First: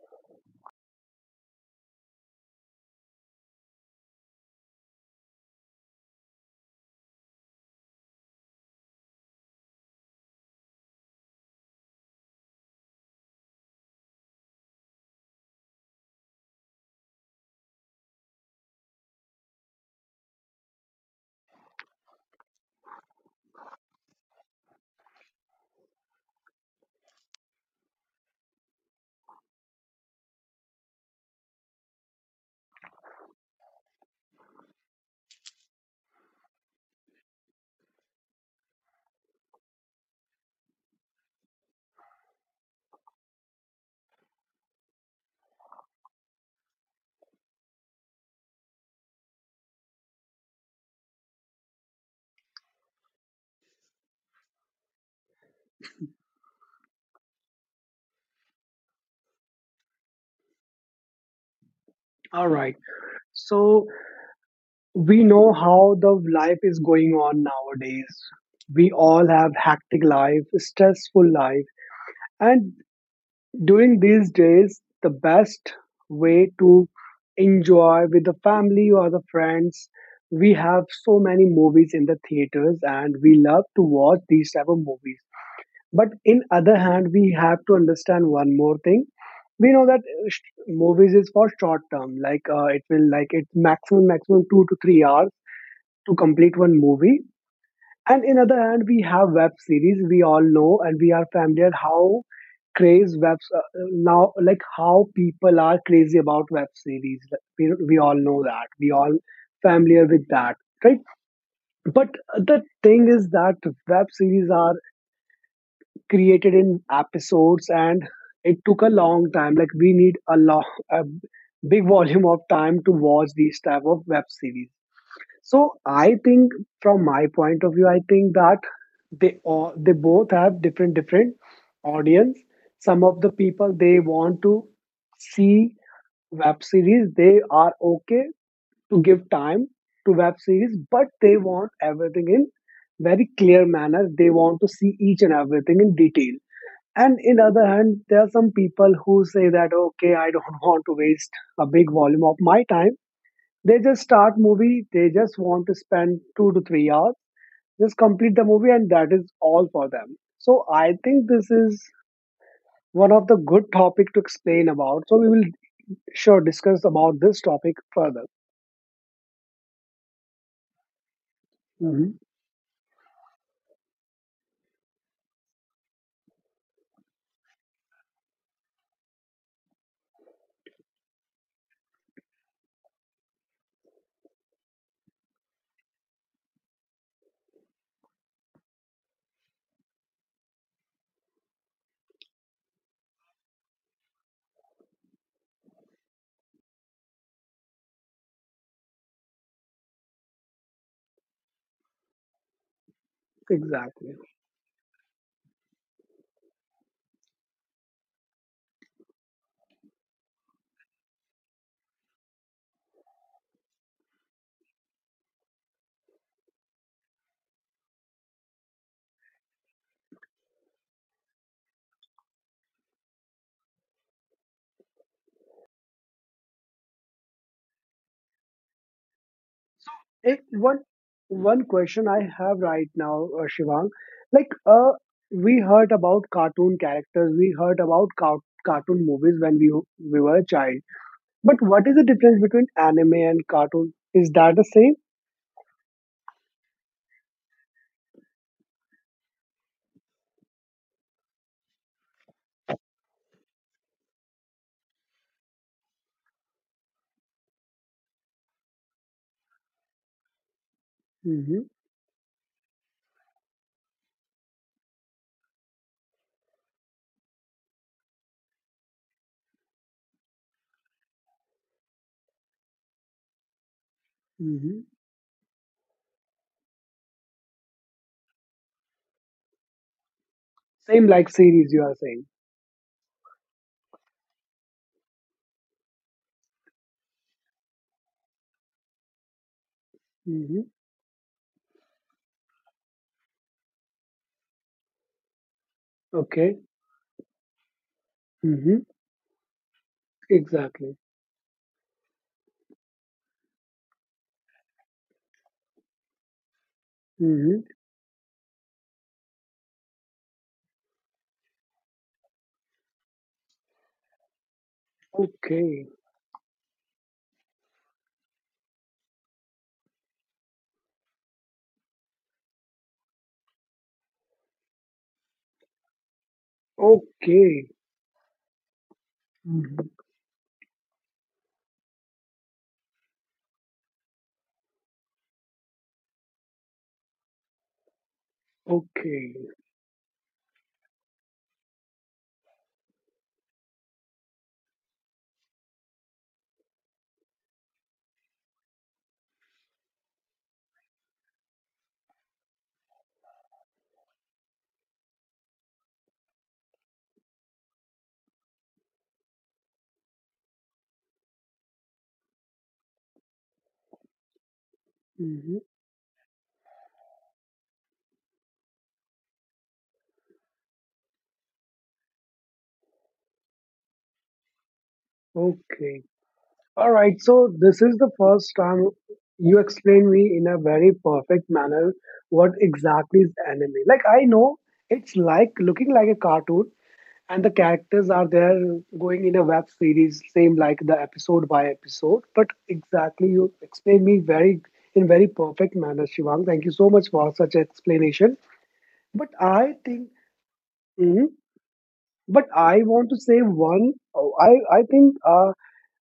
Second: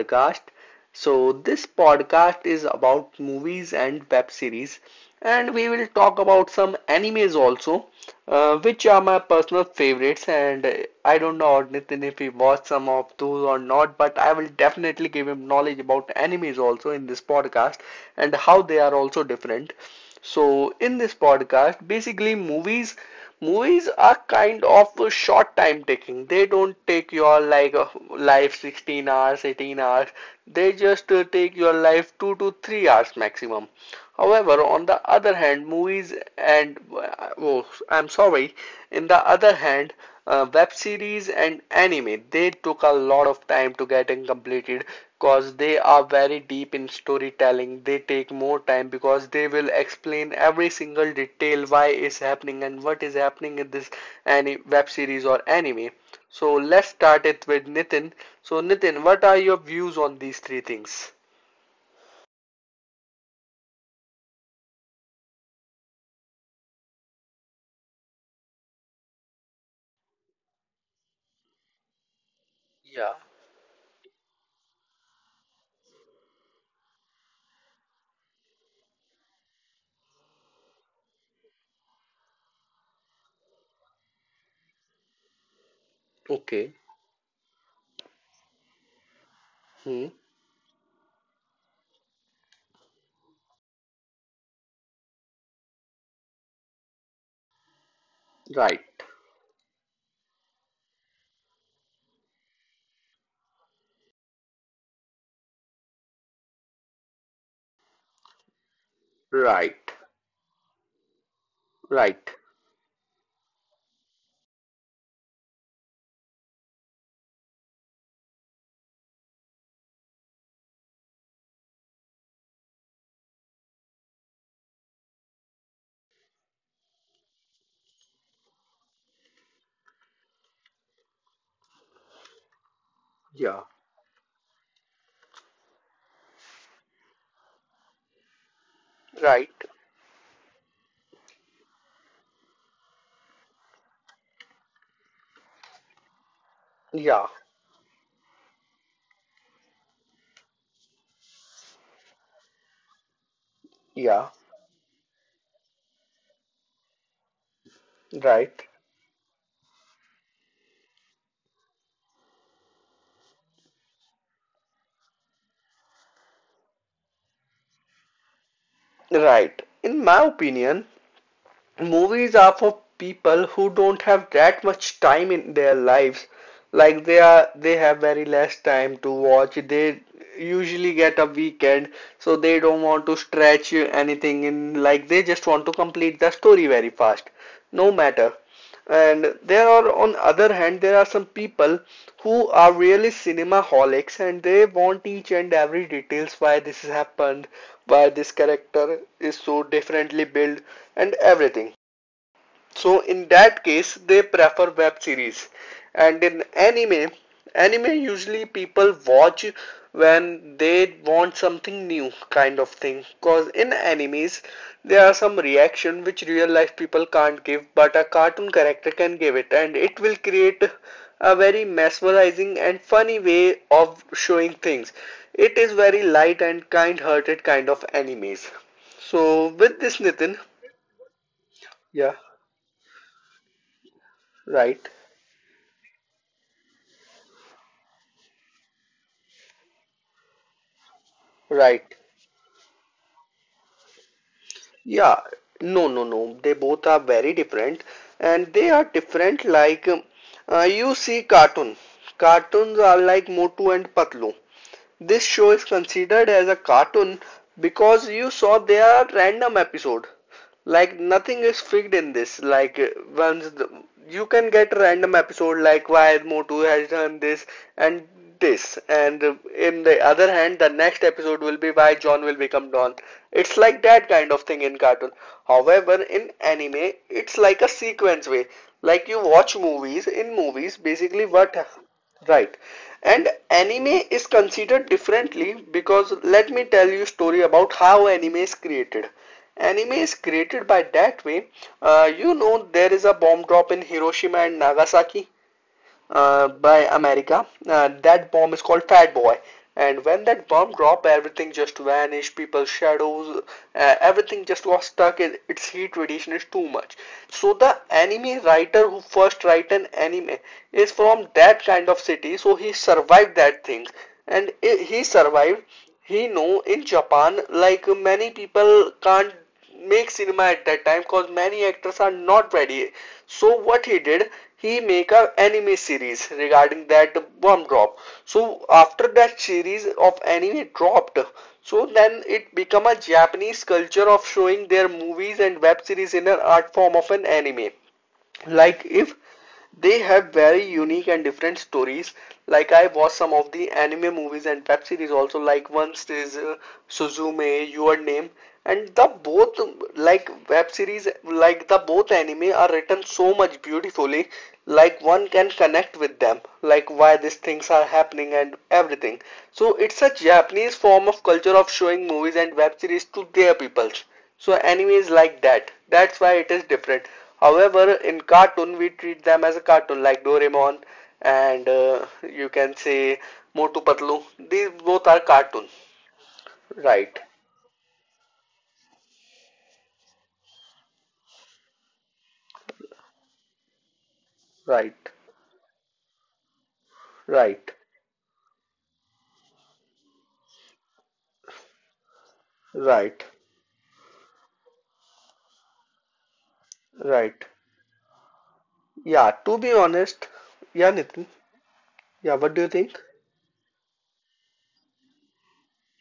podcast. So, this podcast is about movies and web series, and we will talk about some animes also, which are my personal favorites. And I don't know, Nitin, if he watched some of those or not, but I will definitely give him knowledge about animes also in this podcast and how they are also different. So in this podcast, basically movies are kind of short time taking. They don't take your like life 16 hours, 18 hours. They just take your life 2 to 3 hours maximum. However, on the other hand, movies and oh, I'm sorry, in the other hand, web series and anime they took a lot of time to getting completed because they are very deep in storytelling. They take more time because they will explain every single detail why is happening and what is happening in this any web series or anime. So let's start it with Nitin. So Nitin, what are your views on these three things? All right. So we know how the life is going on nowadays. We all have hectic life, stressful life, and Yeah. during these days, the best way to enjoy with the family or the friends. We have so many movies in the theaters, and we love to watch these type of movies. But in other Okay. hand, we have to understand one more thing. We know that Hmm. Movies is for short term. It will like it's maximum 2 to 3 hours to complete one movie. And in other Right. hand, we have web series. We all know and we are familiar how craze webs now, like how people are crazy about web series. Like, we all know that we all Right. familiar with that, right? But Right. the thing is that web series are created in episodes, and it took a long time. Like we need a long, a big volume of time to watch these type of web series. So I think, from my point of view, I think that they all, they both have different audience. Some of the Yeah. people, they want to see web series. They are okay to give Right. time to web series, but they want everything in very clear manner. They want to see each and everything in detail. And Yeah. in other hand, there are some people who say that, okay, I don't want to waste a big volume of my time. They just Yeah. start movie. They just want to spend 2 to 3 hours, just complete the Right. movie, and that is all for them. So I think this is one of the good topic to explain about. So we will sure discuss about this topic further. Right. In my opinion, hmm movies are for people who don't have that much time in their lives. Like they have very less time to watch. They usually get a weekend, so they don't want to stretch anything in. Like they just want to complete the story very fast, no matter. And on other hand, there are some people who are really cinema holics and they want each and every details why this happened, why this character is so differently built, and everything. So in that case, Exactly. they prefer web series. And in anime, anime usually people watch when they want something new kind of thing. Cause in animes, there are some reaction which real life people can't give, but a cartoon character can give it, and it will create a very mesmerizing and funny way of showing things. It is very light and kind-hearted kind of animes. So with this, Eh, Nitin, one one question yeah, I have right now, Shivang, like uh, right, we heard about cartoon characters, we heard about cartoon movies when we were a child. But what is right. the difference between anime and cartoon? Is that the same? Yeah, no, no, no. They both are very different, and they are different. Like you see, cartoon. Cartoons are like Motu and Patlu. This show is considered as a cartoon because you saw their random episode. Like nothing hmm is fixed in this. Once the, you can get random episode like why Motu has done this and this, and in the other hand, the next episode will be why John will become Don. It's like that kind of thing hmm in cartoon. However, in anime, it's like a sequence way. Like you watch movies. In movies, Same like basically what. series you are saying. Right. And anime is considered differently because let me tell you story about how anime is created. Anime is hmm created by that way. You know there is a bomb drop in Hiroshima and Nagasaki Okay. by America. That bomb is hmm called Fat Boy. And when that bomb Exactly. dropped, everything just vanished. People's shadows, everything just was stuck. It, its heat radiation is too much. So hmm the anime writer who first write an anime is from that kind of city. So he survived that thing, and he survived Okay. he know in Japan, like many people can't make cinema at that time because many actors are not ready. So what he did, he make a anime series regarding that Okay. bomb drop. So after that series hmm of anime dropped, so then it become a Japanese culture of showing their movies and web series in an art form of an anime like if Okay. they have very unique and different stories, like I watch some of the anime movies and web series also, like once is Suzume, Your Name, and the both, like web series, like the both anime are written so much beautifully, like one can connect with them like why these things are happening and everything. So it's a Japanese form of culture of showing movies and web series to their peoples. So anime is like hmm that. That's why it is different. However, in cartoon we treat them as a cartoon like Doraemon and you can say Motu Patlu. These both are cartoon. Okay. All right, Right, so this is the first time you explain me in a very perfect manner what exactly is anime. Like I know right, it's like looking like a cartoon and the right, characters are there, going in a web series same like the episode by episode, but exactly right, you explain me very in very perfect manner, Shivang. Thank you so much for right. such explanation. But Yeah, to I be think. honest, yeah, Mhm. Nitin. Yeah, But what do you I think? want to say one. oh, I I think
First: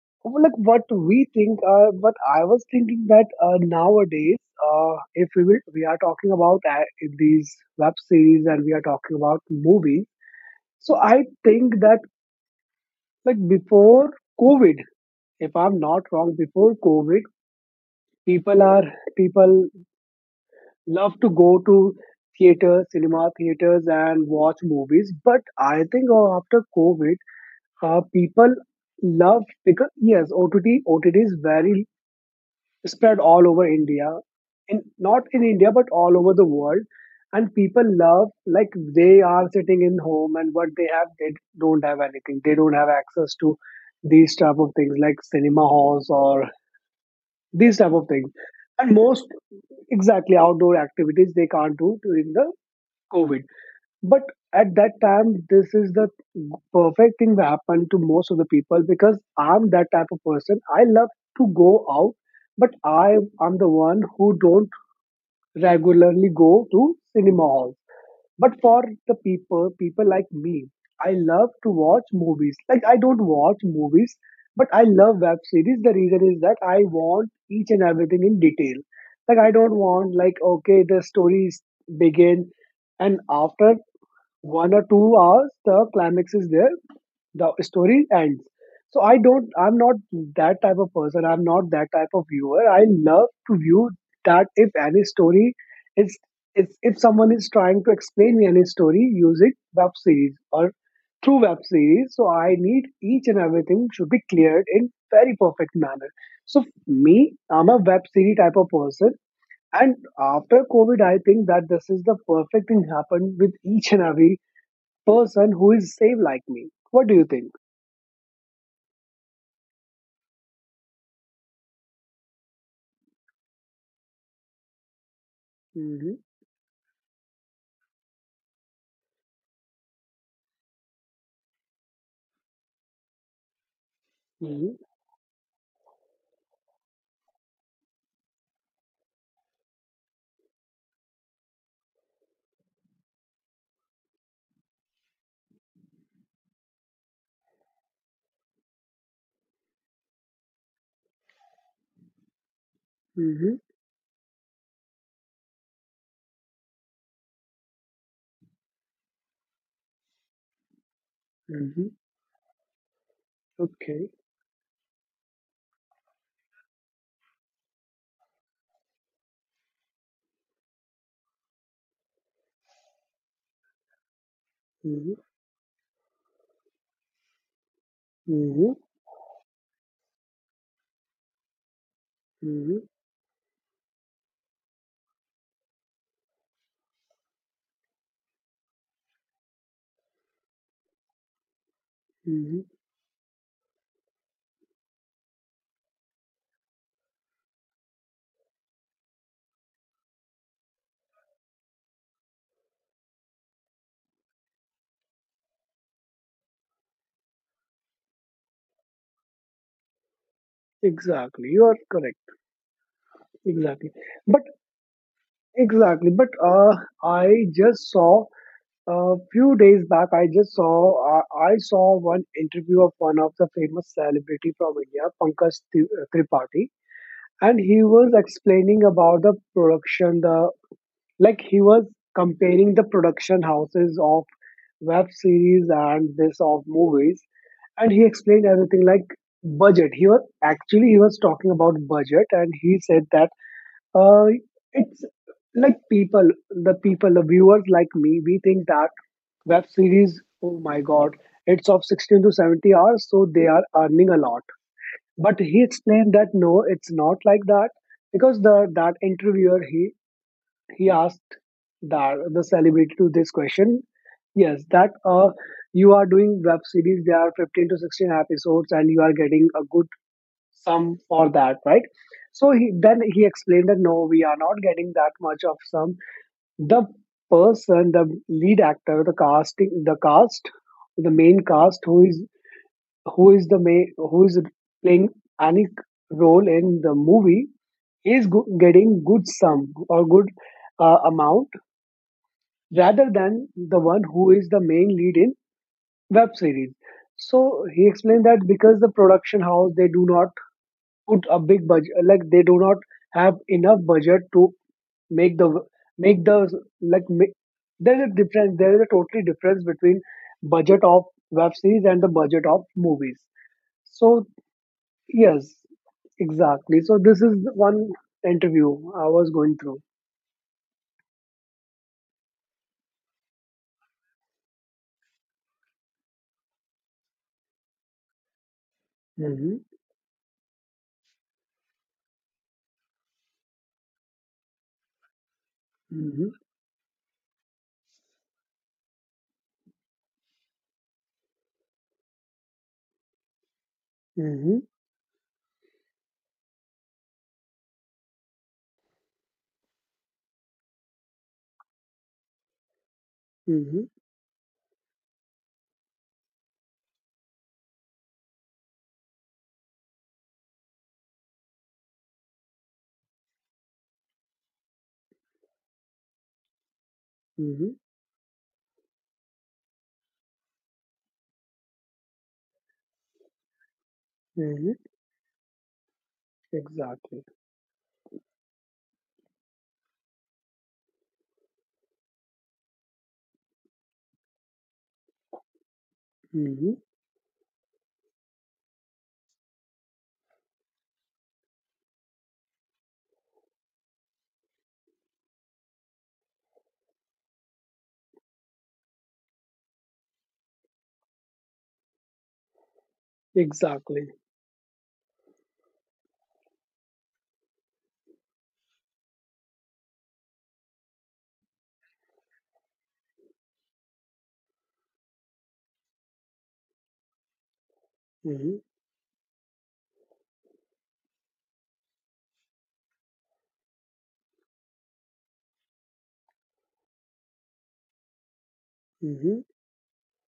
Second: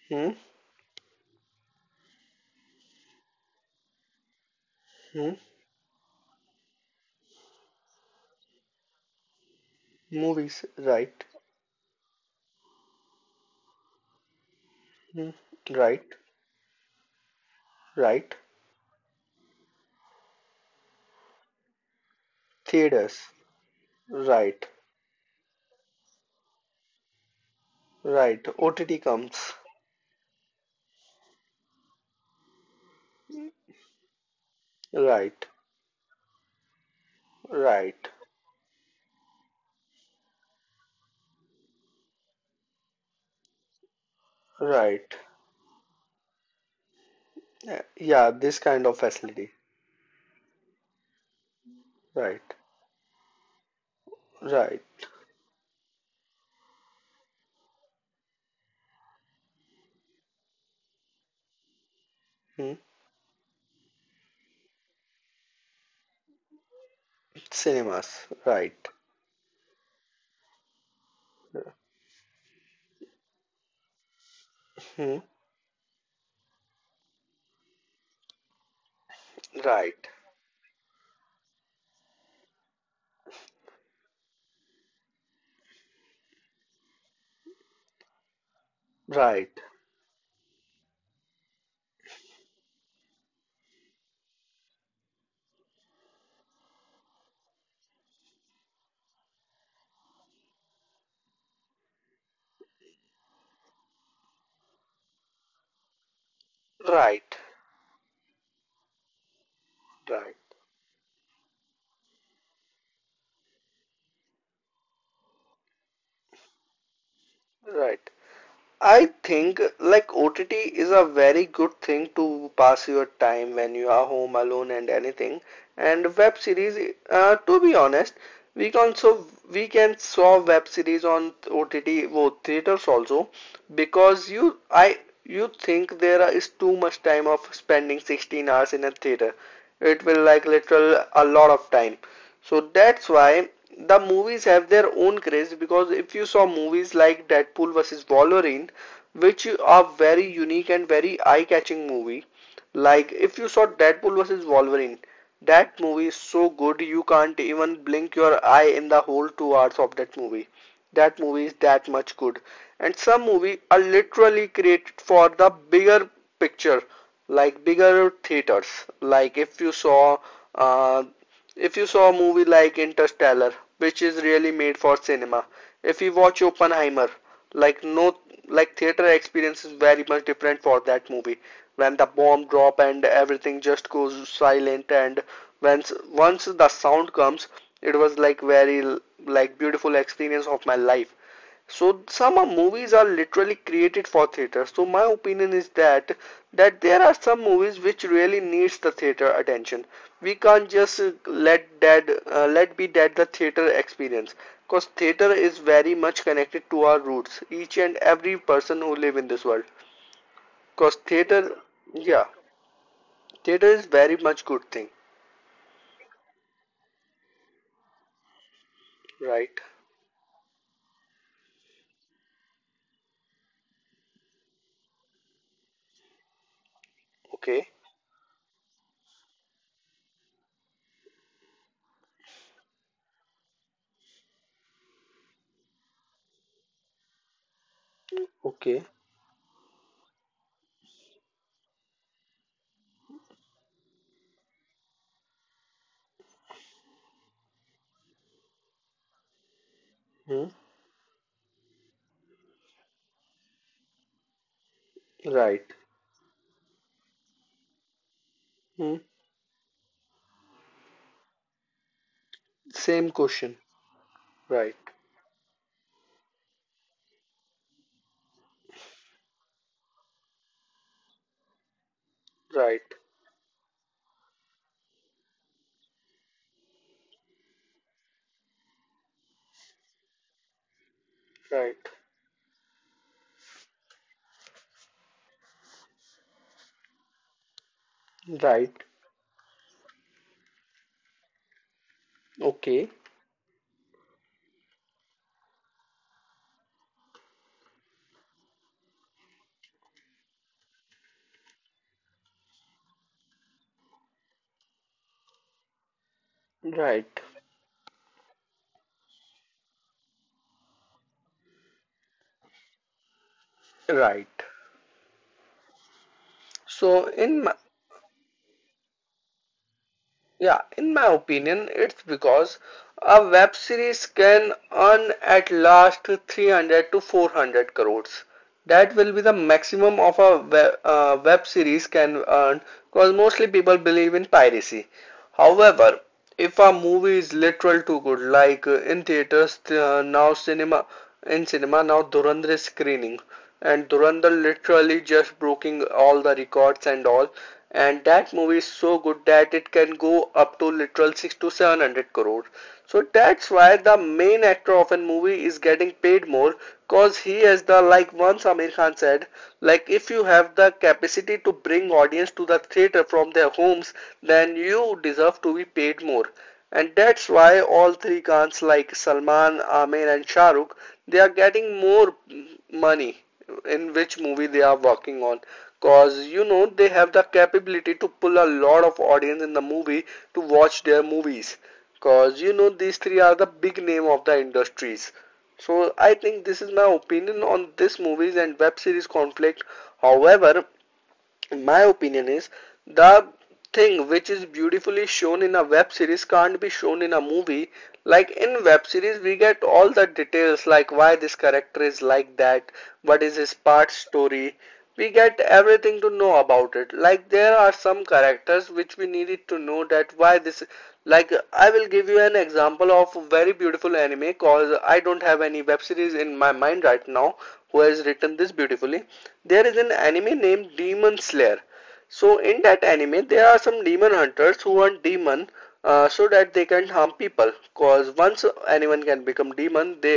Hmm, like what we think, but I was thinking that nowadays, if hmm. we will, we are talking about in these web series and we are talking about movies. Movies, So right, I think that, like before COVID, hmm. if I'm not Right, wrong, before COVID, right. people are people love to go to theater, Theaters, cinema theaters, and watch right, movies. But I think after COVID, right. people OTT love, comes, because yes, OTT is very spread all over India, in, not in right, India but all over the world. And people right. love, like they are sitting in home, and what they have, they don't have anything. They don't have access to these type of things like Right. cinema halls or these Yeah, type of things. yeah, this kind And of most facility. exactly outdoor activities they can't do during Right. the COVID. But at Right. that time, this is the perfect thing that happened to most of the people, because I'm that type of person. I love to go out, but Hmm. I am the one who don't regularly go to cinema halls. Cinemas. But for Right. the people, people like me, I love to watch movies. Like I don't watch movies, but I love Hmm. web series. The reason is that I want each and everything in detail. Like I don't Right. want, like okay, the stories begin and after 1 or 2 hours the climax is there, the story ends. So Right. I'm not that type of person, I'm not that type of viewer. I love to view that if any story is, if someone is trying to explain me any story using web series or through web series, so I need each and everything should be cleared in very perfect manner. So me, Right. I'm a web series type of person. And Right. after COVID, I think that this is the perfect thing happened with each and every person who is same like me. What do you think? Right. I think like OTT is a very good thing to pass your time when you are home alone and anything. Mm-hmm. And web series, to be honest, we can so we can saw web series on OTT, well, theaters also, because Mm-hmm. You think there is too much time of spending 16 hours in a theater. It will like literal a lot of time. So that's why the movies have their own craze because if you saw movies like Deadpool vs. Wolverine, which are very unique and very eye-catching movie, like if you Mm-hmm. saw Deadpool vs. Wolverine, that movie is so good you can't even blink your eye in the whole 2 hours of that movie. That movie is Mm-hmm. that much good. And some movies are Okay. literally created for the bigger picture, like bigger theaters. Like uh, if you saw a movie like Interstellar, which is really made for Mm-hmm. cinema, if you watch Oppenheimer, like no, Mm-hmm. like theater experience is very much different for that movie. When the bomb Mm-hmm. drop and everything just goes silent and once the sound comes, it was like very like beautiful experience of my life. So some Mm-hmm. movies are literally created for theater. So my opinion is that there are some movies which really needs the theater attention. We can't just let that let be that the theater experience because theater is very much connected to our roots. Each and every person who live in this world because Exactly, theater, you are correct. yeah, theater Exactly, is very but much good thing, exactly, but I just saw a few right, days back. I just saw I saw one interview of one of the famous celebrity from India, Pankaj Tripathi, and okay, he was explaining about the production, the. Like he was comparing the production houses of web series and this of movies, and he explained everything okay, like budget. He was actually he was talking about budget, and he said that uh, it's like people, the viewers like me, we think that web series, hmm. oh my god, it's of 16 to 70 hours, so they are earning a lot. But he Right, explained that no, it's not like that, because the that hmm. interviewer he asked that the celebrity to Same this question, question. Yes, right, that you are doing web series. There are 15 to 16 episodes, and you are getting a good sum for that, right? So he, right, then he explained that no, we are not getting that much of sum. The person, the lead actor, the casting, the cast, the main cast, right. who is, who is the main, who is playing any role in the movie, is Right. getting good sum or good amount Okay. rather than the one who is the main lead in web series. So he explained that because the production house they do not put a big budget, like they do not have enough budget to make the make the like Right. There's a difference. There is a totally difference between budget of web series and the budget of movies. So Right. yes, exactly. So So this is the in my, one interview I was going through. yeah, in my opinion, it's because a web series can earn at last 300 to 400 crores. That will be the Mm-hmm, maximum of a web series can earn because mostly people believe in piracy. However, mm-hmm, if a movie is literal too good, in theaters now cinema in cinema now Dhurandhar is screening, and Durandal mm-hmm, literally just breaking all the records and all. And that movie is so good that it can go up to literal six to seven hundred crore. So that's why the main actor of a movie is getting paid more because he has the like once Amir Khan said, like if you have the capacity to bring audience to the theater from their homes, then you deserve to be paid more. And that's mm-hmm, why all three Khans like Salman, Aamir and Shah Rukh, they are getting more money in which movie mm-hmm. they are working on. Cause you know they Exactly. have the capability to pull a lot of audience in the movie to watch their movies. Cause you know these three are the big name of the industries. So I think hmm this is my opinion on this movies and web series conflict. However, my opinion is the thing which is beautifully shown in a web series can't be shown in a movie. Like in web series, we get all the details like why this character is like that, what is his part Exactly. story, we get everything to know about it, like there are some characters which we needed to know that why this, like I will give you an example of a very beautiful anime cause I don't have any web series in my mind right now who has written hmm this beautifully. There is an anime named Demon Slayer. So in that anime there are some demon hunters who hunt demon, so that they can harm people cause once anyone can hmm become demon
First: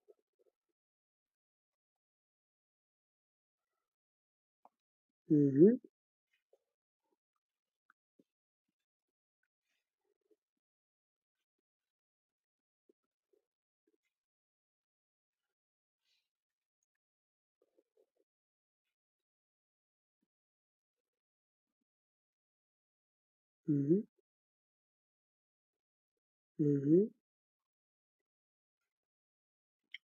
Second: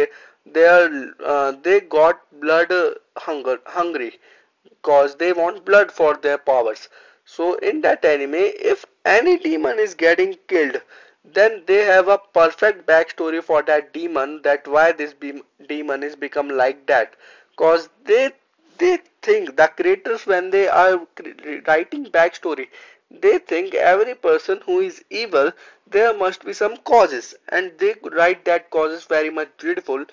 they are they got blood hunger hungry because they want hmm blood for their powers. So in that anime, if any demon is getting killed, then they have a perfect backstory for that demon that why demon is become like that because they think the creators when they are writing backstory, they think hmm every person who is evil there must be some hmm causes and they write that causes very much dreadful.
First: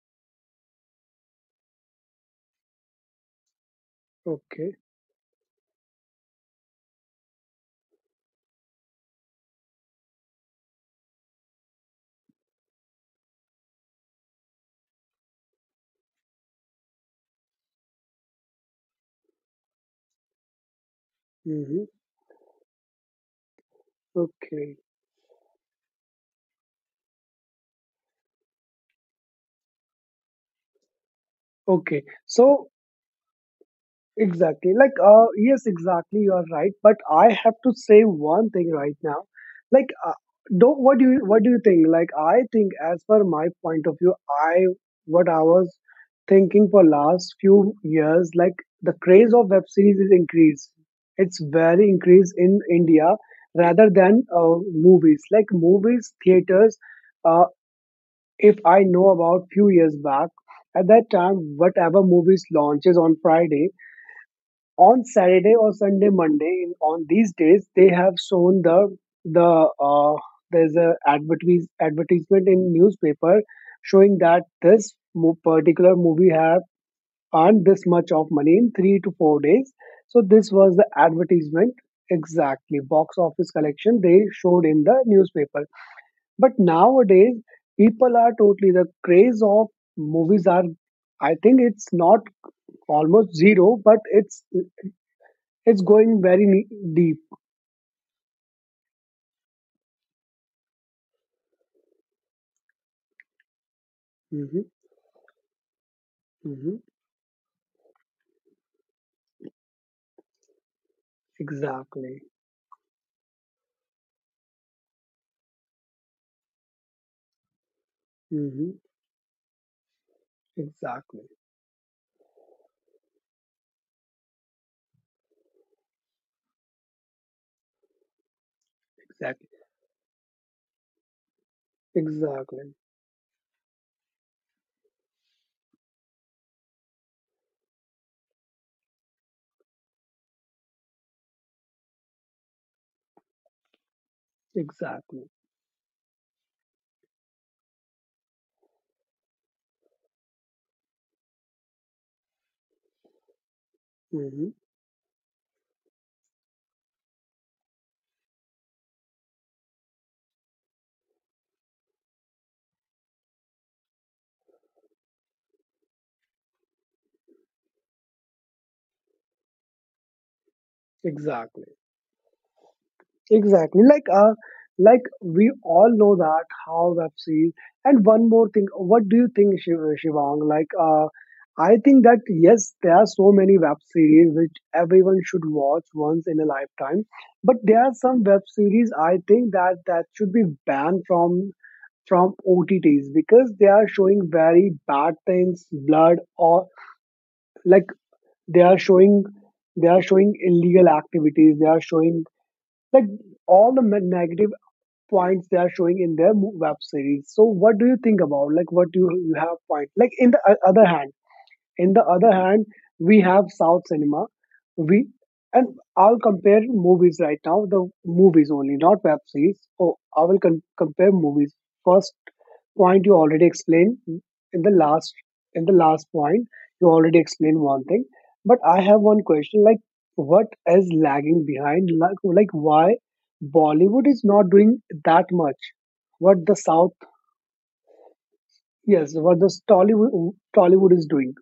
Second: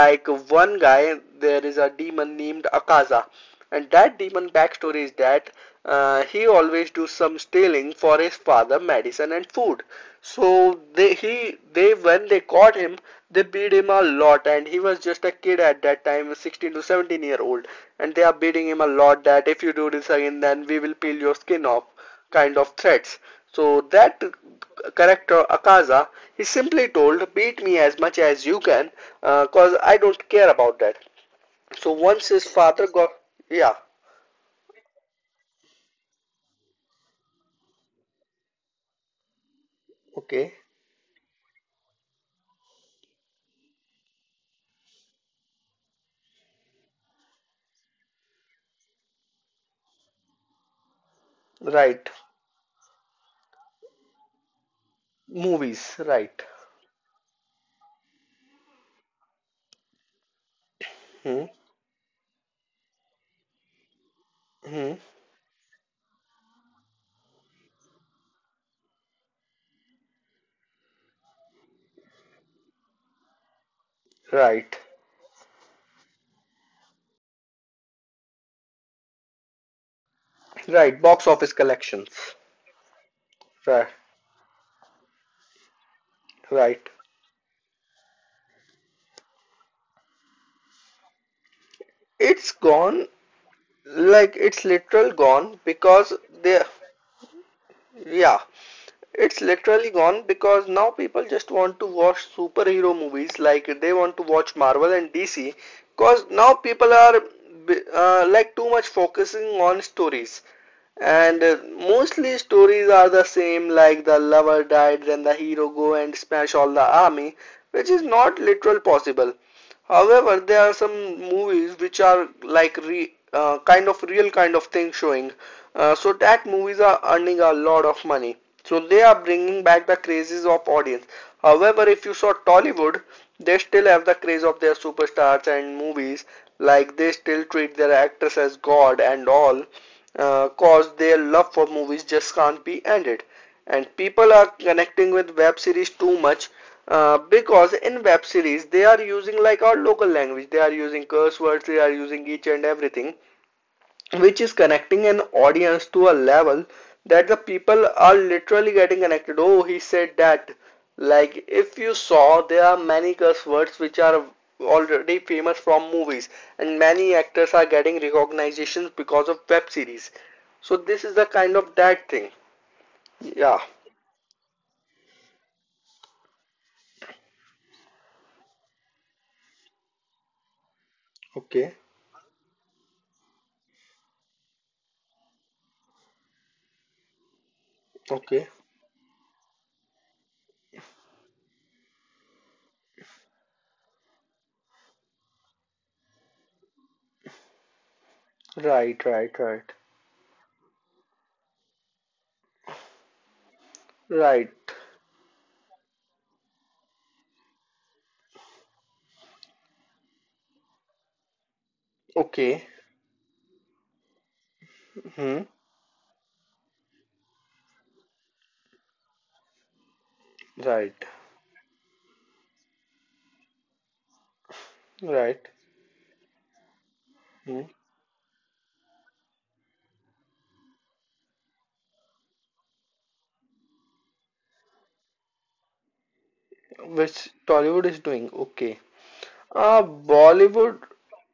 Like one guy, there is a demon named Akaza, and that demon Okay. backstory is that he always do some stealing for his father medicine and food. So they when they caught him, they beat him a lot, and he was just a kid at that time, 16 to 17 year old, and they are beating him a lot that if you do this again, then we will peel your skin hmm off, kind of threats. So that Okay. character Akaza, he simply told, beat me as much as you can, cause I don't care about that. So Okay. once his So, father got, yeah. exactly. Like, yes, exactly. You are right. But I have to say one thing right now. Like, Okay. don't, what do you think? Like, I think as per my point of view, I, what I was thinking for last few years, like the craze of web series is increased. It's very Right. increased in India rather than movies. Like Movies. movies, Right. theaters, uh, if I know about few years back, at that time, Hmm. whatever movies launches on Friday, Hmm. on Saturday or Sunday, Monday, in, on these days, they have shown the the uh, there's a advertisement in newspaper showing that Right. this particular movie have earned this much of money in 3 to 4 days. So this was the Right. Box office advertisement, collections. exactly box office Right. collection they showed in the newspaper. But Right. nowadays, people are totally the craze of movies are. I think it's not It's gone. almost zero, but Like it's it's literal gone it's because going very they deep. yeah, it's literally gone because now people just want to watch superhero movies like they want to watch hmm Marvel and DC because now hmm people are like too much focusing on stories. And Exactly. mostly stories are the same, like the lover died, then the hero go and smash all the army, which is not hmm literal possible. However, there are some Exactly. movies which are like kind of real kind of thing showing. So that movies are earning a lot of money. So they are Exactly. bringing back the crazes of audience. However, if you saw Exactly. Tollywood, they still have the craze of their superstars and movies. Like they still treat their actors as god and all, cause their love for movies just can't be ended. And people are connecting Exactly. with web series too much because in web series they are using like our local language. They are using curse words. They are using each and everything which hmm is connecting an audience to a level that the people are literally getting connected. Oh, he said that. Like, if you saw, there are many curse words which are already famous from movies, and many actors are getting recognitions because of web series. So, this is the kind Exactly. of that thing. Yeah. Exactly. Like we all know that how web series. And one more thing, what do you think, Shivang? I Okay. think that yes, there are so many web series which everyone should watch once in a lifetime. But there are some web Okay. series I think that that should be banned from OTTs because they are showing very bad things, blood, or like they are Right, showing right, right. they are showing illegal activities. They are showing like all the negative Right. points they are showing in their web series. So what do you think about, like what do you, you have point, like in the other hand, in the other hand Okay. we have south cinema. we Hmm. and I'll compare movies right now. The movies only, not web series. Oh, I will Right. compare movies first. Point you already explained in the last, Right. in the last point you already explained Hmm. one thing, but I have one question, like what is lagging behind, like why Bollywood is not doing that much what the south, Which Tollywood is doing. Okay. yes, what the tollywood Bollywood, tollywood is doing.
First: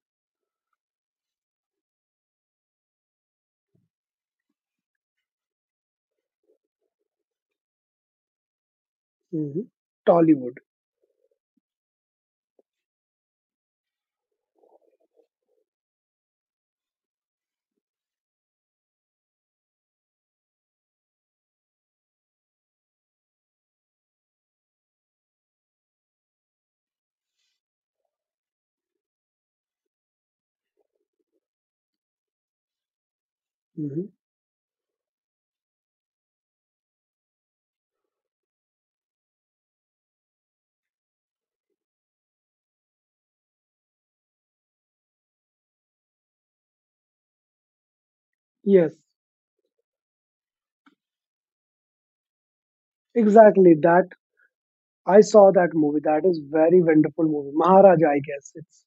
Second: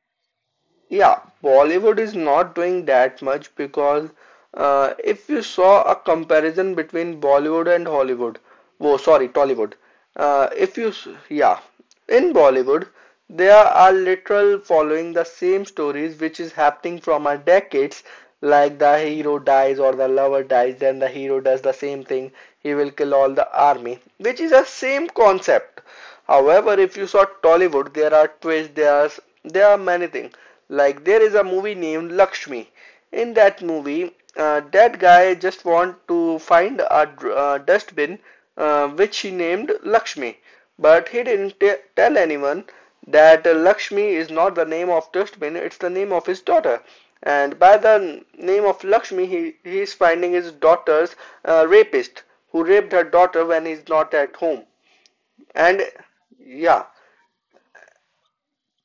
yeah, Bollywood is not doing that much because if you saw a comparison between Bollywood and Hollywood, oh, sorry, Mhm. Tollywood, Tollywood. if you, s- yeah, in Bollywood, they are literal following the same stories which is happening from our decades, like the hero dies or the lover dies, then the hero does the same thing, he will kill all the army, which is a same concept. However, if you saw Tollywood, there are twists, there are many things. Like there is a movie named Lakshmi. In that Mhm. movie, that guy just want to find a dustbin which he named Lakshmi, but he didn't tell anyone that Lakshmi is not the name of dustbin; it's the name of his daughter. And by the name of Yes, Lakshmi, he is finding his daughter's rapist who raped her daughter when exactly he's that. not at home. I saw that And movie. That is very yeah, wonderful movie. Maharaja, I guess it's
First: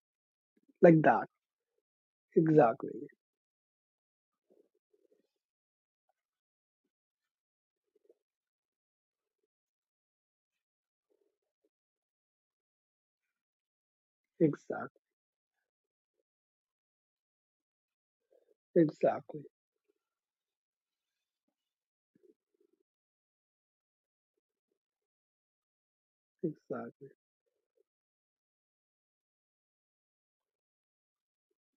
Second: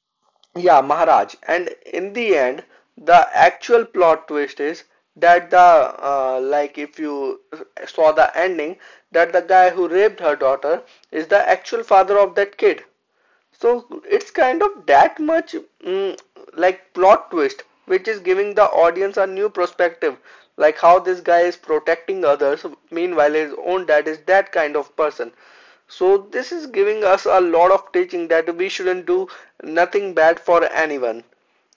yeah, like that. Maharaj. And in the end, Exactly. the actual plot twist is that the like if you saw the ending, that the guy who raped her daughter is the actual father of that kid. So it's kind of Exactly. that much mm, like plot twist, which is giving the audience a Exactly. new perspective, like how this guy is protecting others, meanwhile his own dad is that kind of person. So this is giving Exactly. us a lot of teaching that we shouldn't do nothing bad for anyone.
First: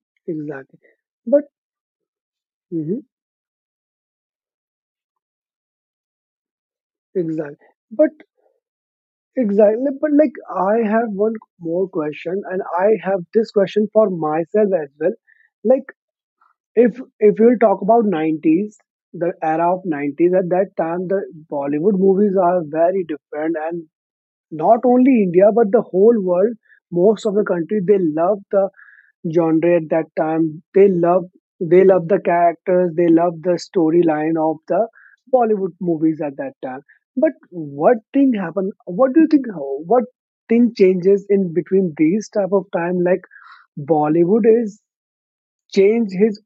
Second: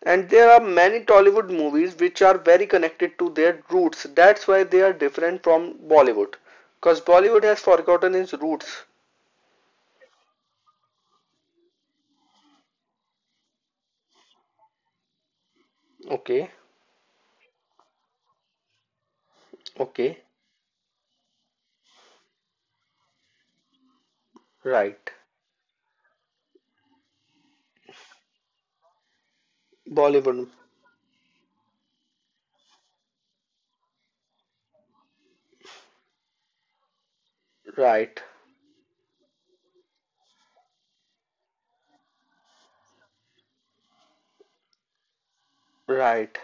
And there are Exactly. many Tollywood But movies which are very mhm, connected to their roots. That's why they are different from Bollywood. Because Bollywood has exactly. But forgotten its roots. exactly. But like I have one more question, and I have this question for myself as well. Like Okay, if you'll talk about nineties, the era of okay, nineties, at that time the Bollywood movies are very different, and not right. only India but the whole world. Most of the country they love the genre at that Bollywood, time. They love the characters. They love the storyline of the Bollywood movies at that time. But what right, thing happened? What do you think? What thing changes in between these type of time? Like Bollywood is change right, his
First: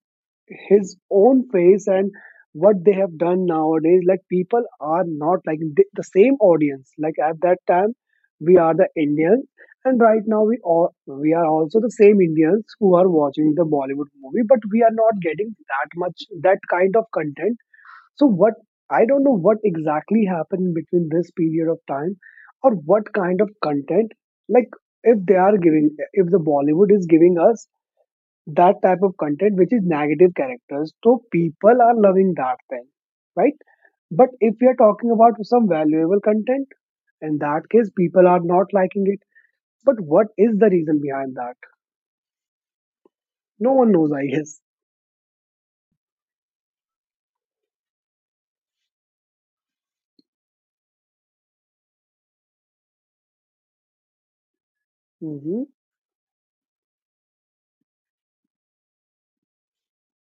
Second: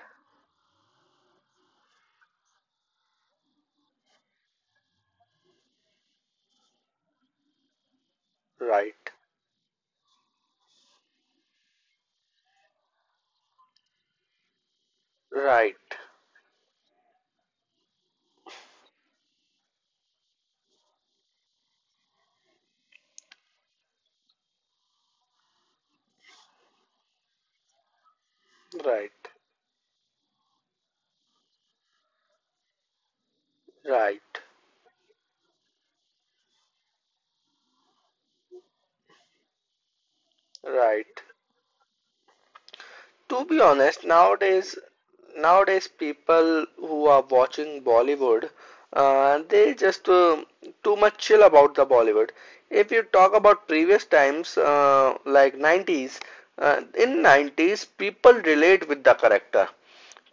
his own face, and what they have done nowadays. Like people are not like the same audience. Like at that time we are the right, Indians, and right now we all we are also the same Indians who are watching the Bollywood movie, but we are not getting right, that much, that kind of content. So what, I don't know what exactly happened between this period of time, or what kind of content. Like if they are giving, if the Bollywood is giving us that type of content which is negative characters, so people are loving that thing, right? right, right, But if we are talking about some valuable content, in that case people are not liking it. But what is the reason right. behind that? To be No one honest, knows, I guess. Nowadays people who are watching Bollywood, they just too much chill about the Bollywood. If you talk about previous times, like Mm-hmm. 90s, in 90s people relate with the character.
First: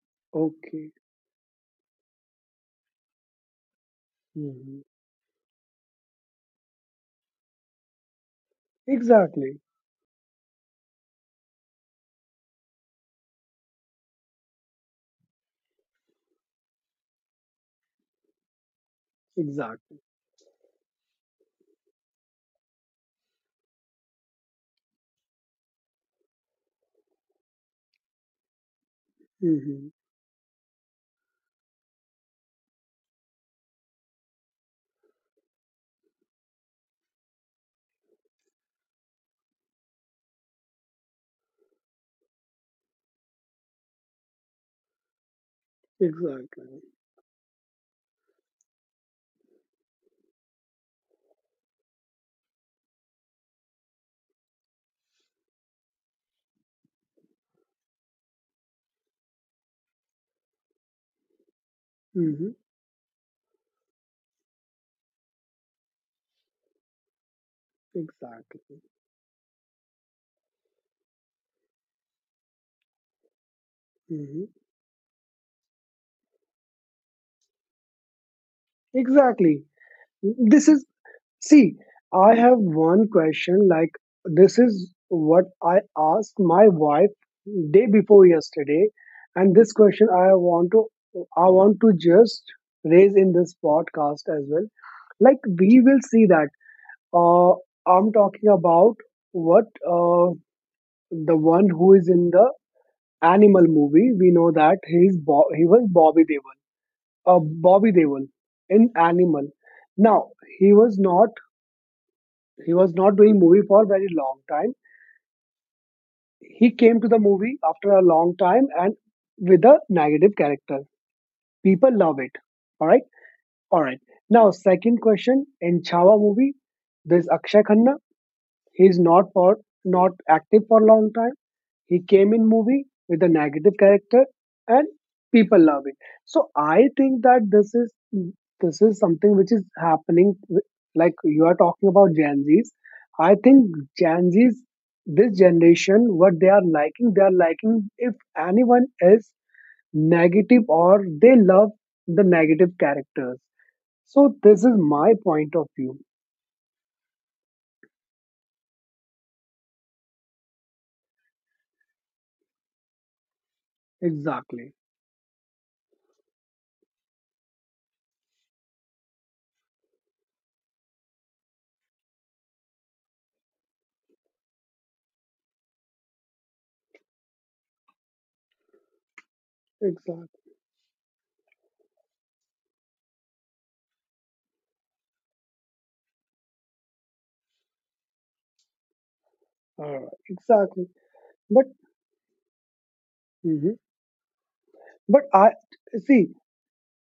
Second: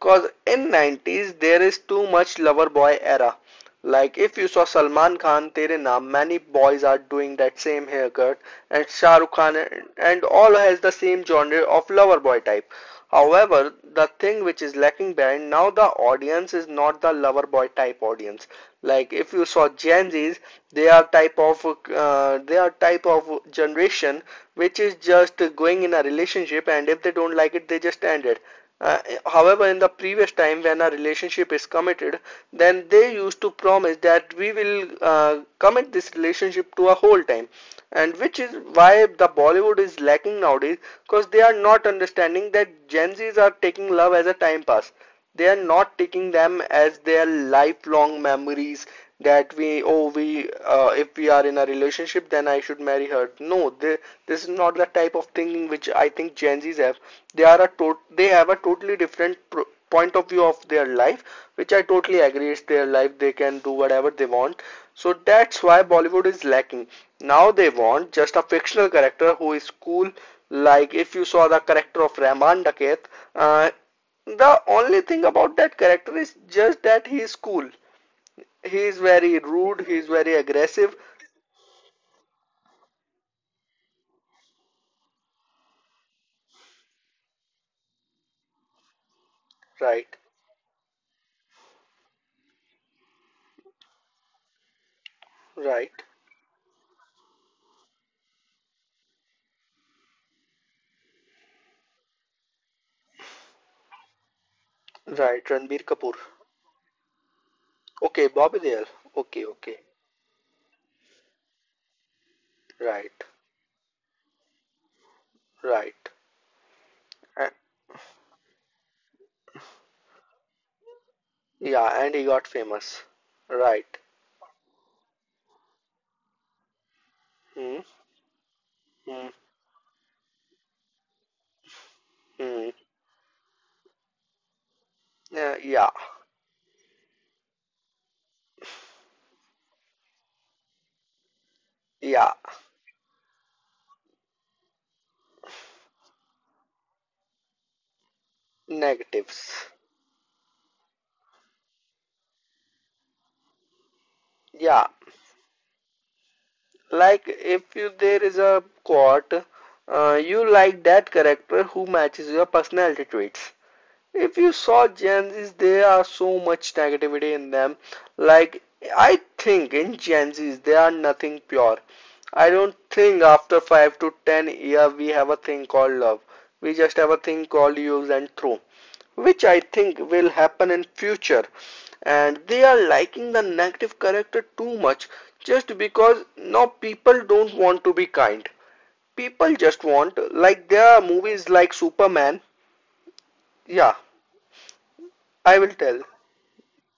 Cause in Okay. 90s there is too much lover boy era. Like if you saw Mm-hmm. Salman Khan Tere Naam, many boys are doing that same haircut, and Shah Rukh Khan Exactly. and all has the same genre of lover boy type. However, the thing which is lacking behind now the audience is not the lover boy type audience. Like if you saw Exactly. Gen Zs, they are type of they are type of generation which is just going in a relationship, and if they don't like it, they just end it. Uh, however, in Mm-hmm. the previous time when a relationship is committed, then they used to promise that we will commit this relationship to a whole time, and which is why the Bollywood is lacking nowadays because they are not understanding that Gen Zs are taking love as a time pass, they are not taking them Exactly. as their lifelong memories, that we oh we if we are in a relationship then I should marry her. This is not the type of thinking which I think Gen Z's have. They are they have a totally different point of view of their life, which I totally Mm-hmm. agree it's their life they can do whatever they want. So that's why Bollywood is lacking. Now they want just a Exactly. fictional character who is cool, like if you saw the character of Rahman Daket, uh, Mm-hmm. the only thing about that character is just that he is cool. He is very Exactly. rude, he is very this is aggressive. See, I have one question, like this is what I asked my wife day before yesterday, and this Right, question I want to, I want to just raise in this podcast as well. Like we right, will see that, uh I'm talking about what, the one who is in the Animal movie. We know that right. He was Ranbir Kapoor. Bobby Deol. Bobby Deol Okay, Bobby Deol. in Animal. Okay, okay. Now he was not He was not Right, doing movie for a very long time. right. He came to the And, movie after a long time, and with a negative character. yeah, People and love he it. got All right. famous. All Right. right. Now, second question, in Chhawa movie, there's Akshay Hmm, Khanna. He's hmm, not for not active for a long time. He came in hmm. movie with a negative character, and people Yeah, love yeah, it. So I think that this is something which is happening. Like you are talking about yeah. Gen Zs, I think Gen Zs, this generation, what they are liking, they are liking, if anyone is Negatives. negative or they love the negative characters. So this is Yeah, my point of view. like if you there is a quote, you like that character who matches your personality traits. If you Exactly. saw Gen Zs, there are so much negativity in them. Like, I think in Gen Zs, they are nothing pure. I don't think after 5 to 10 year we have a thing called love. We just have a thing called use and throw, which I think will Exactly. happen in future. And they are liking the negative character too much just because now people don't want to be kind. People just All right. want, like, Exactly. there are movies But like Superman. mhm. Yeah, but I I will tell. see,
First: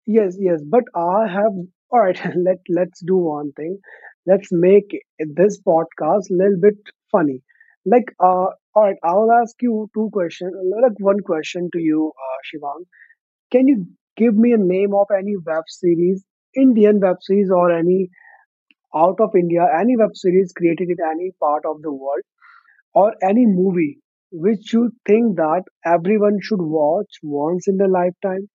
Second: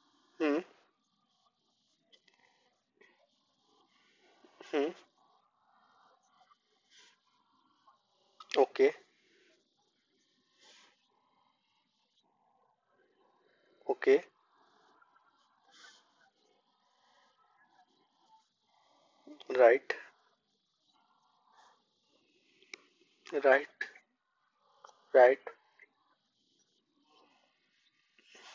yes, Hmm. yes, but I have all right, let's do one thing. Let's Hmm. make this podcast a little bit funny. Like all Okay. right, I'll ask you two questions, like one question to you, Shivang. Can you Okay. give me a name of any web series, Indian web series, or any out of India, any Right. web series created in any part of the world, or any Right. movie which you think Right. that everyone should watch once in their lifetime?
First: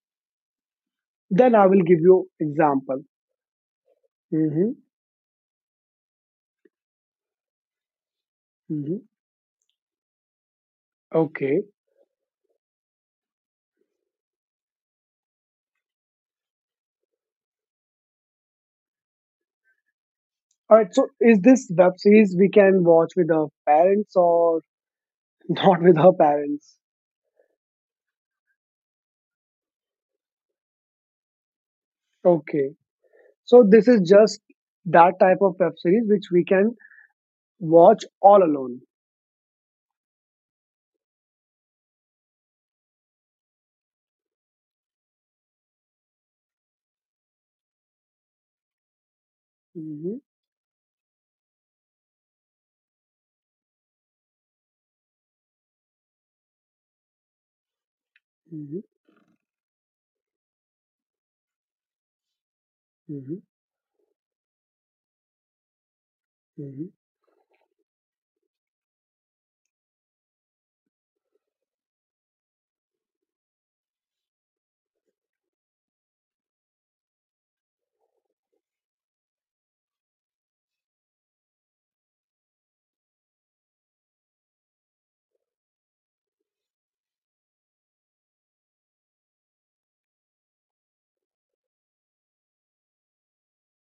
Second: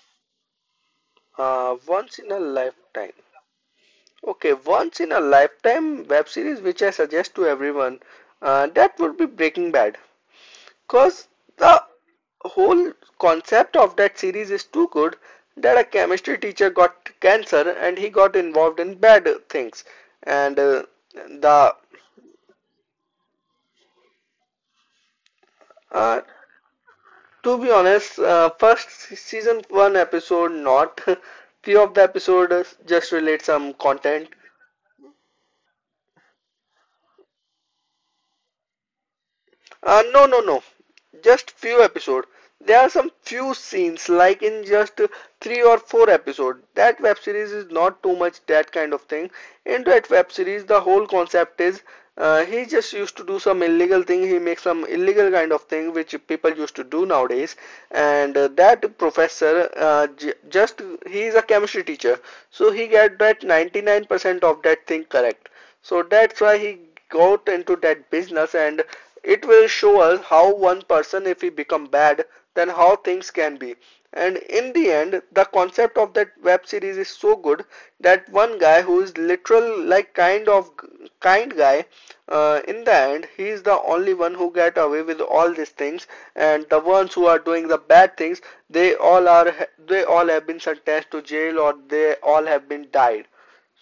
Then I will give Once you in a example. lifetime. Okay. Hmm. Once in a lifetime web series which I suggest to everyone. That Hmm. would be Breaking Bad. Cause Okay. the whole concept of that series is too good that a chemistry teacher got cancer and he got involved in bad things. And All right. So is this the web series we can watch with our parents, or not with our uh, parents? To be honest, first season one episode, not few of the Okay. episodes just relate So some this is content. just that type of web series which we can watch all alone. No, no, no. Just few episode. There are some few scenes, like in just three or four episode. That web series is not too much that kind of thing. In that Hmm. web series, the whole concept is he just used to do some illegal thing. He makes some illegal kind of thing which people used to do nowadays. And Hmm. that professor, j just he is a chemistry teacher, so he get Hmm. that 99% of that thing correct. So that's why he Hmm. got into that business, and it will show us how one person if he become bad then how things can be. And in the end the concept of that web series is so good that one guy who is literal like kind of kind guy, in the end he is the only one who get away with all these things, and the ones who are doing the bad things, they all are they all have been sentenced to jail or they all have been died.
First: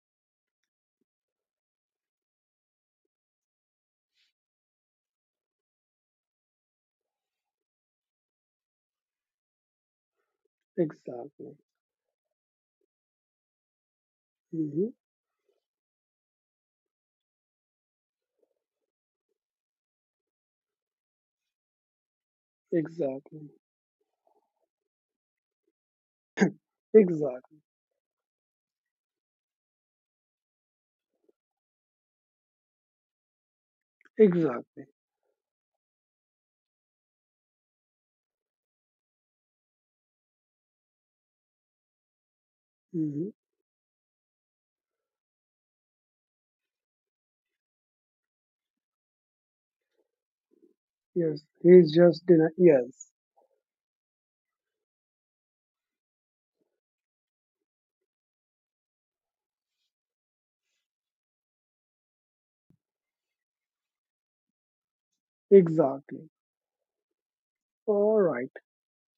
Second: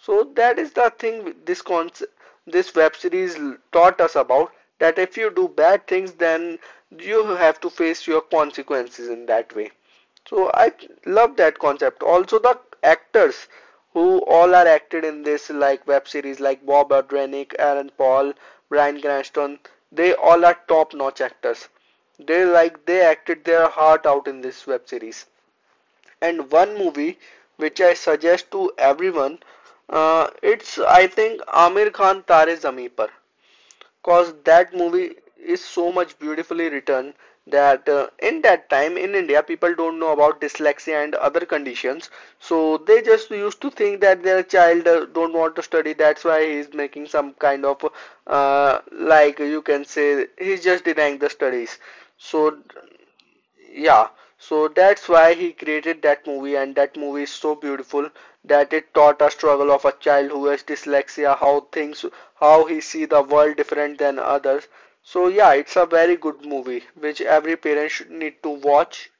So that is the thing, this concept, this web series taught us about that if you do bad things, then you have to face your consequences in that way. So I love Exactly. that concept. Also, the actors who all are Hmm. acted in this like web series, like Bob Odenkirk, Aaron Paul, Bryan Cranston, they all are top-notch actors. They like they acted Exactly. their heart out in this web series. And one movie Exactly. which I suggest to everyone, it's I think Amir Khan Tare Zameen Par, cause that Exactly. movie is so much beautifully written that in that time in India people don't know about dyslexia and other conditions, so they just Hmm. used to think that their child don't want to study. That's why he is making some kind of like you can say he's just denying the Yes. studies. He's just in a So yes. yeah, so that's why he created that movie, and that movie is so beautiful that it taught a struggle of a child who has dyslexia, how things, how he see the world different than others. So yeah, it's a very Exactly. good movie which every parent should All need to right. watch.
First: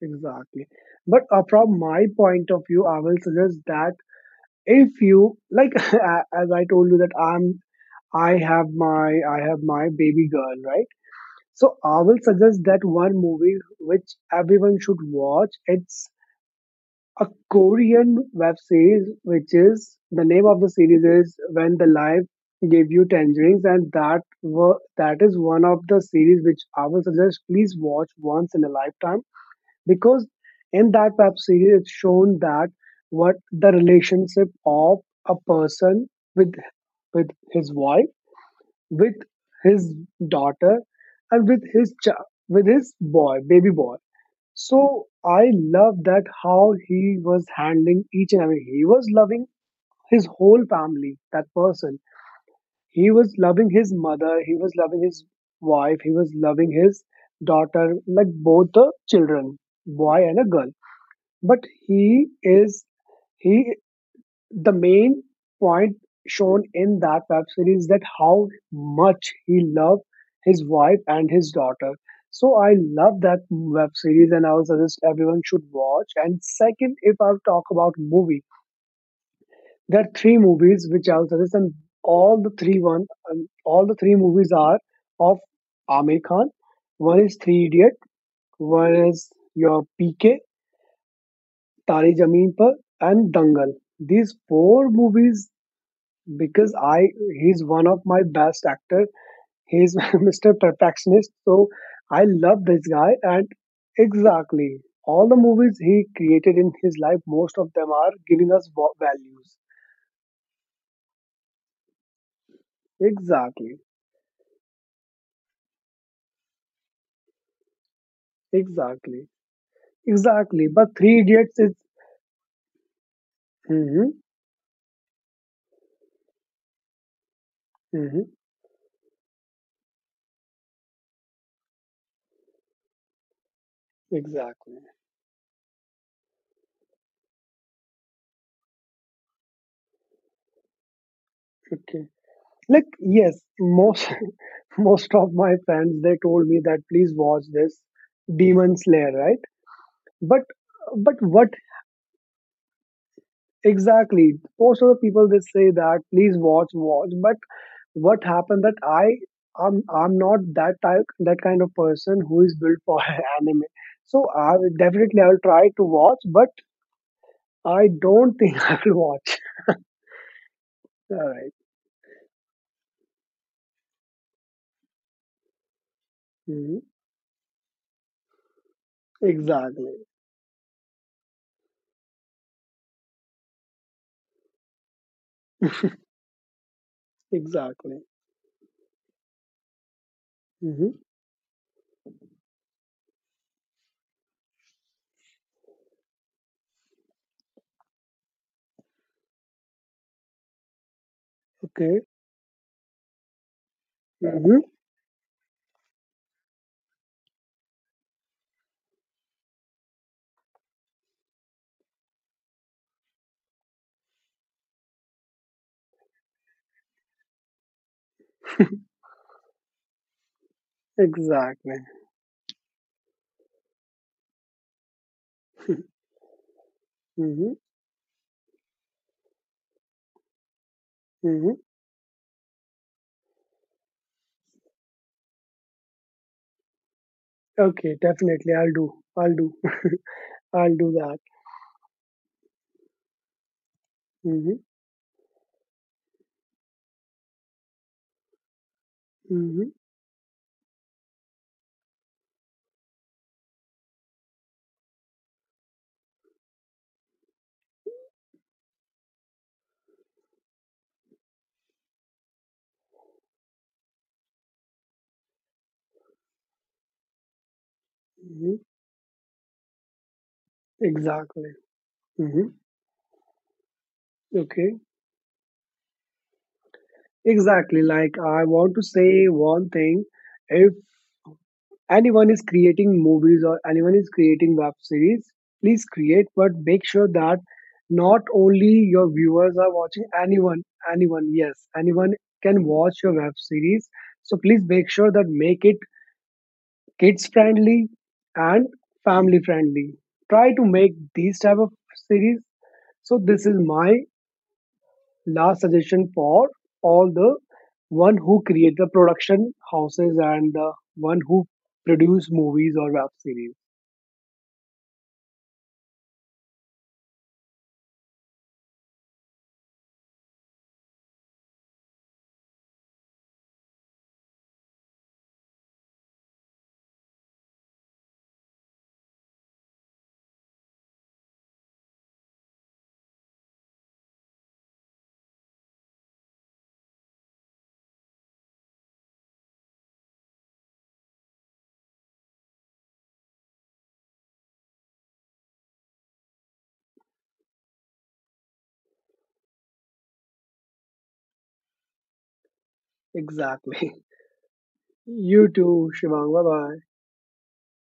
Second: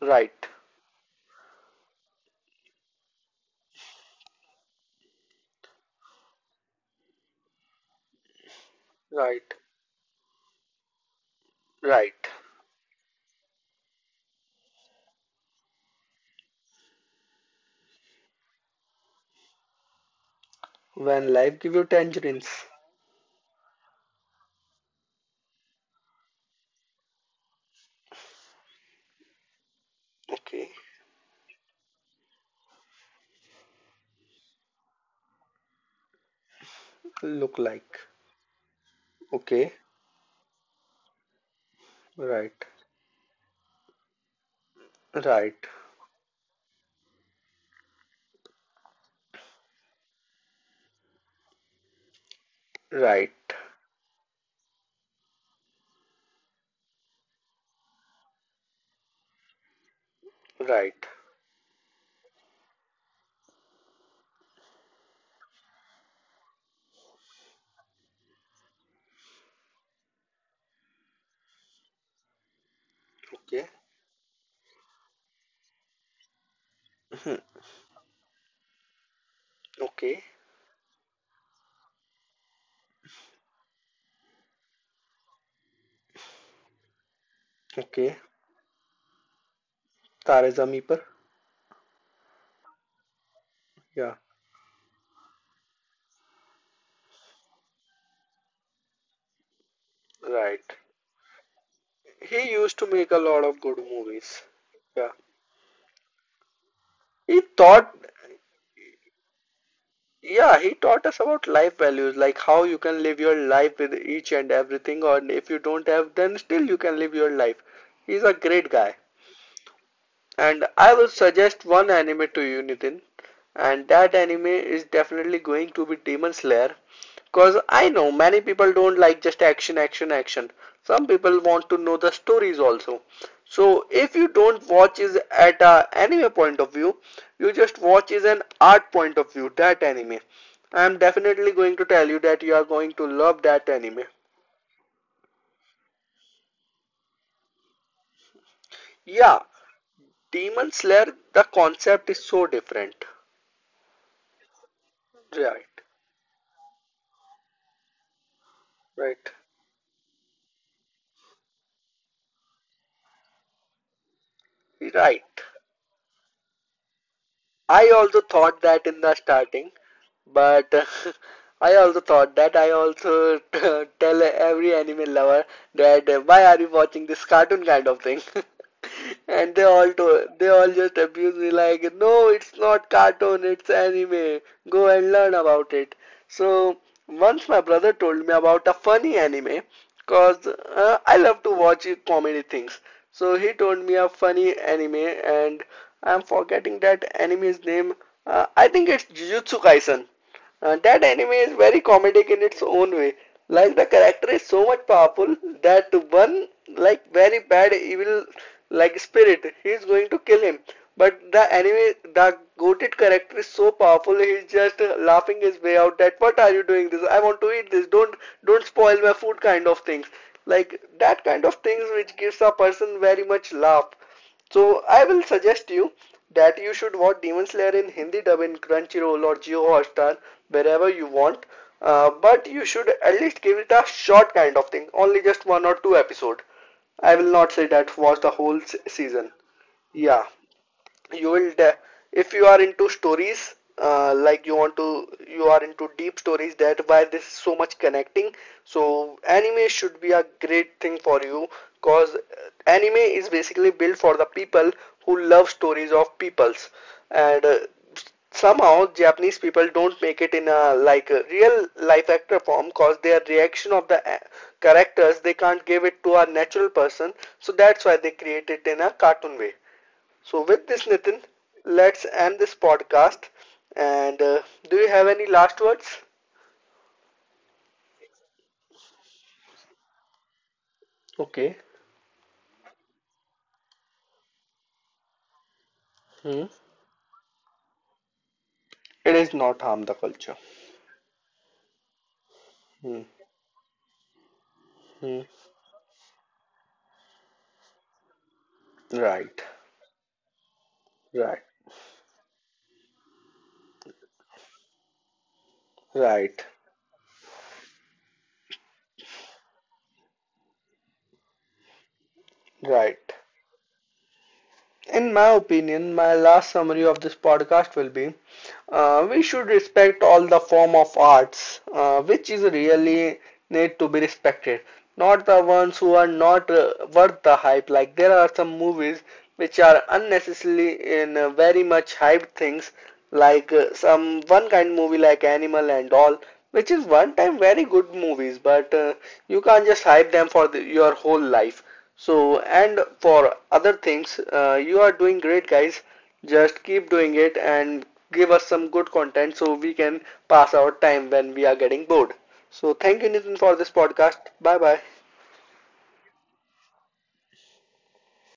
Right, Exactly. But from my point of view, I will suggest that if you like, as I told you that I have my, I right, have my baby girl, right? So I right. will suggest that one movie which everyone should watch. It's a Korean web series, which is the name of the series When is life When give you the Life tangerines. Gave You Tangerines, and that is one of the series which I will suggest. Please watch once in a lifetime, because Okay. in that web series it's shown that what the relationship of a person with with Look his like. wife, with Okay. his daughter, and with Right. his boy, baby boy. So I Right. love that, how he was handling each and every, he was loving his whole family, that person. He was Right. loving his mother, he was loving his wife, he was loving his daughter, like both the children, boy and a girl. Right. But he is he the main point shown in that web series, that how much he loved his wife and his daughter. So I love that Okay. web series, and I would suggest everyone should watch. And second, if I Hmm. talk about movie, there are Okay. three movies which I would suggest, and all the three one all the three movies are of Amir Khan. One is Three Idiot, Okay. one is your PK, Tare Zameen पर तारी Zameen Par, and Dangal. या These four movies, because I he's one of my best actor. He's Mr. Right. Perfectionist, so I He love used this to guy. make a lot And of good movies. exactly, Yeah. all the movies he created in his life, He most of them taught, are giving us values. yeah, he taught us about life values, like how you can live your Exactly, life with each and everything, or if you don't have, then still you can live your life. He's a great guy. exactly, exactly. And But I will Three Idiots suggest is one anime to you, Nitin. And mm-hmm, that anime is definitely going to be Demon Slayer. Because I know mm-hmm, many people don't like just action, action, action. Some people want to know the stories also. So if you don't exactly. watch is at a anime point of view, you just watch is an art point of view, that anime. I am definitely going to Okay. tell you that you are Like, going to yes, love that most anime. most of my friends they told me that please watch this Demon Slayer, right? Yeah, But Demon Slayer, the what concept is so different. exactly? Most of the people they say Right, that please watch, but what happened that I right, I'm I'm not that kind of person who is built for anime. So right. I will try to watch, but I I also don't think thought I that will in the watch. starting, but All right. I also thought that I also tell every anime lover that why are you Mhm. watching this cartoon kind of thing? And Exactly. They all just abuse me like, no, it's not cartoon, it's anime. Go and learn about it. So once my brother Exactly. told me about a funny anime, cause Hmm. I love to watch comedy things. So he told me a funny anime, and I'm forgetting that anime's name. I think it's Jujutsu Kaisen. That anime is very Okay. comedic in its own way. Like the character is Hmm. so much powerful that one, like, very bad evil like spirit he is going to kill him. But the anime, the goated character is so powerful, he's just laughing his way out that what are you doing this? I want to eat this. Don't spoil my food kind of things. Like that kind of Exactly. things which gives a person very much laugh. So I will suggest you that you should watch Mm-hmm, Demon Slayer in Hindi dub in Crunchyroll or Jio Hotstar wherever you mm-hmm. want. But you should at least give it a short kind of thing, only just one or two episode. I will not say Okay, that watch the definitely. whole I'll do. I'll season. do. Yeah, I'll do that. you will, if you are into stories, like Mm-hmm, you want to, you are into deep stories, that why this is so much connecting. So mm-hmm, anime should be a great thing for you, cause anime is basically built for the people who love stories of peoples, and somehow japanese people don't make it in a like a real life actor form, cause their reaction of the characters they can't give it to a natural person, so that's why they create mm-hmm. it in a cartoon way. So, with this, Nitin, Exactly. let's end Mm-hmm. this podcast. And Okay, do you have any last words? exactly. Like, I want to say one thing. If Okay. anyone is creating movies, or anyone is creating web series, please create, but Hmm. make sure that not only your It is viewers not are harm the watching, culture. anyone, anyone, yes, anyone can watch Hmm. your web series. So please make sure that Hmm. make it kids friendly and family Right. friendly. Try to make these Right. type of series. So this is my last suggestion for Right. all the one who create the production houses, and the one who produce movies or Right. web series. In my opinion, my last summary of this podcast will be we should respect all the form of arts, which is really need to be respected, not the ones who are not worth the hype, like there are some movies which are unnecessarily in very much hyped things, like some one kind movie like animal and all, which is one time very good movies, but you can't just hype them for the, your whole life. So, and for other things, you are doing great, guys. Just keep doing it and give us some good content so we can pass our time when we are getting bored. So, thank you, Nitin, for this Exactly. podcast. Bye bye. You too, Shivang. Bye bye.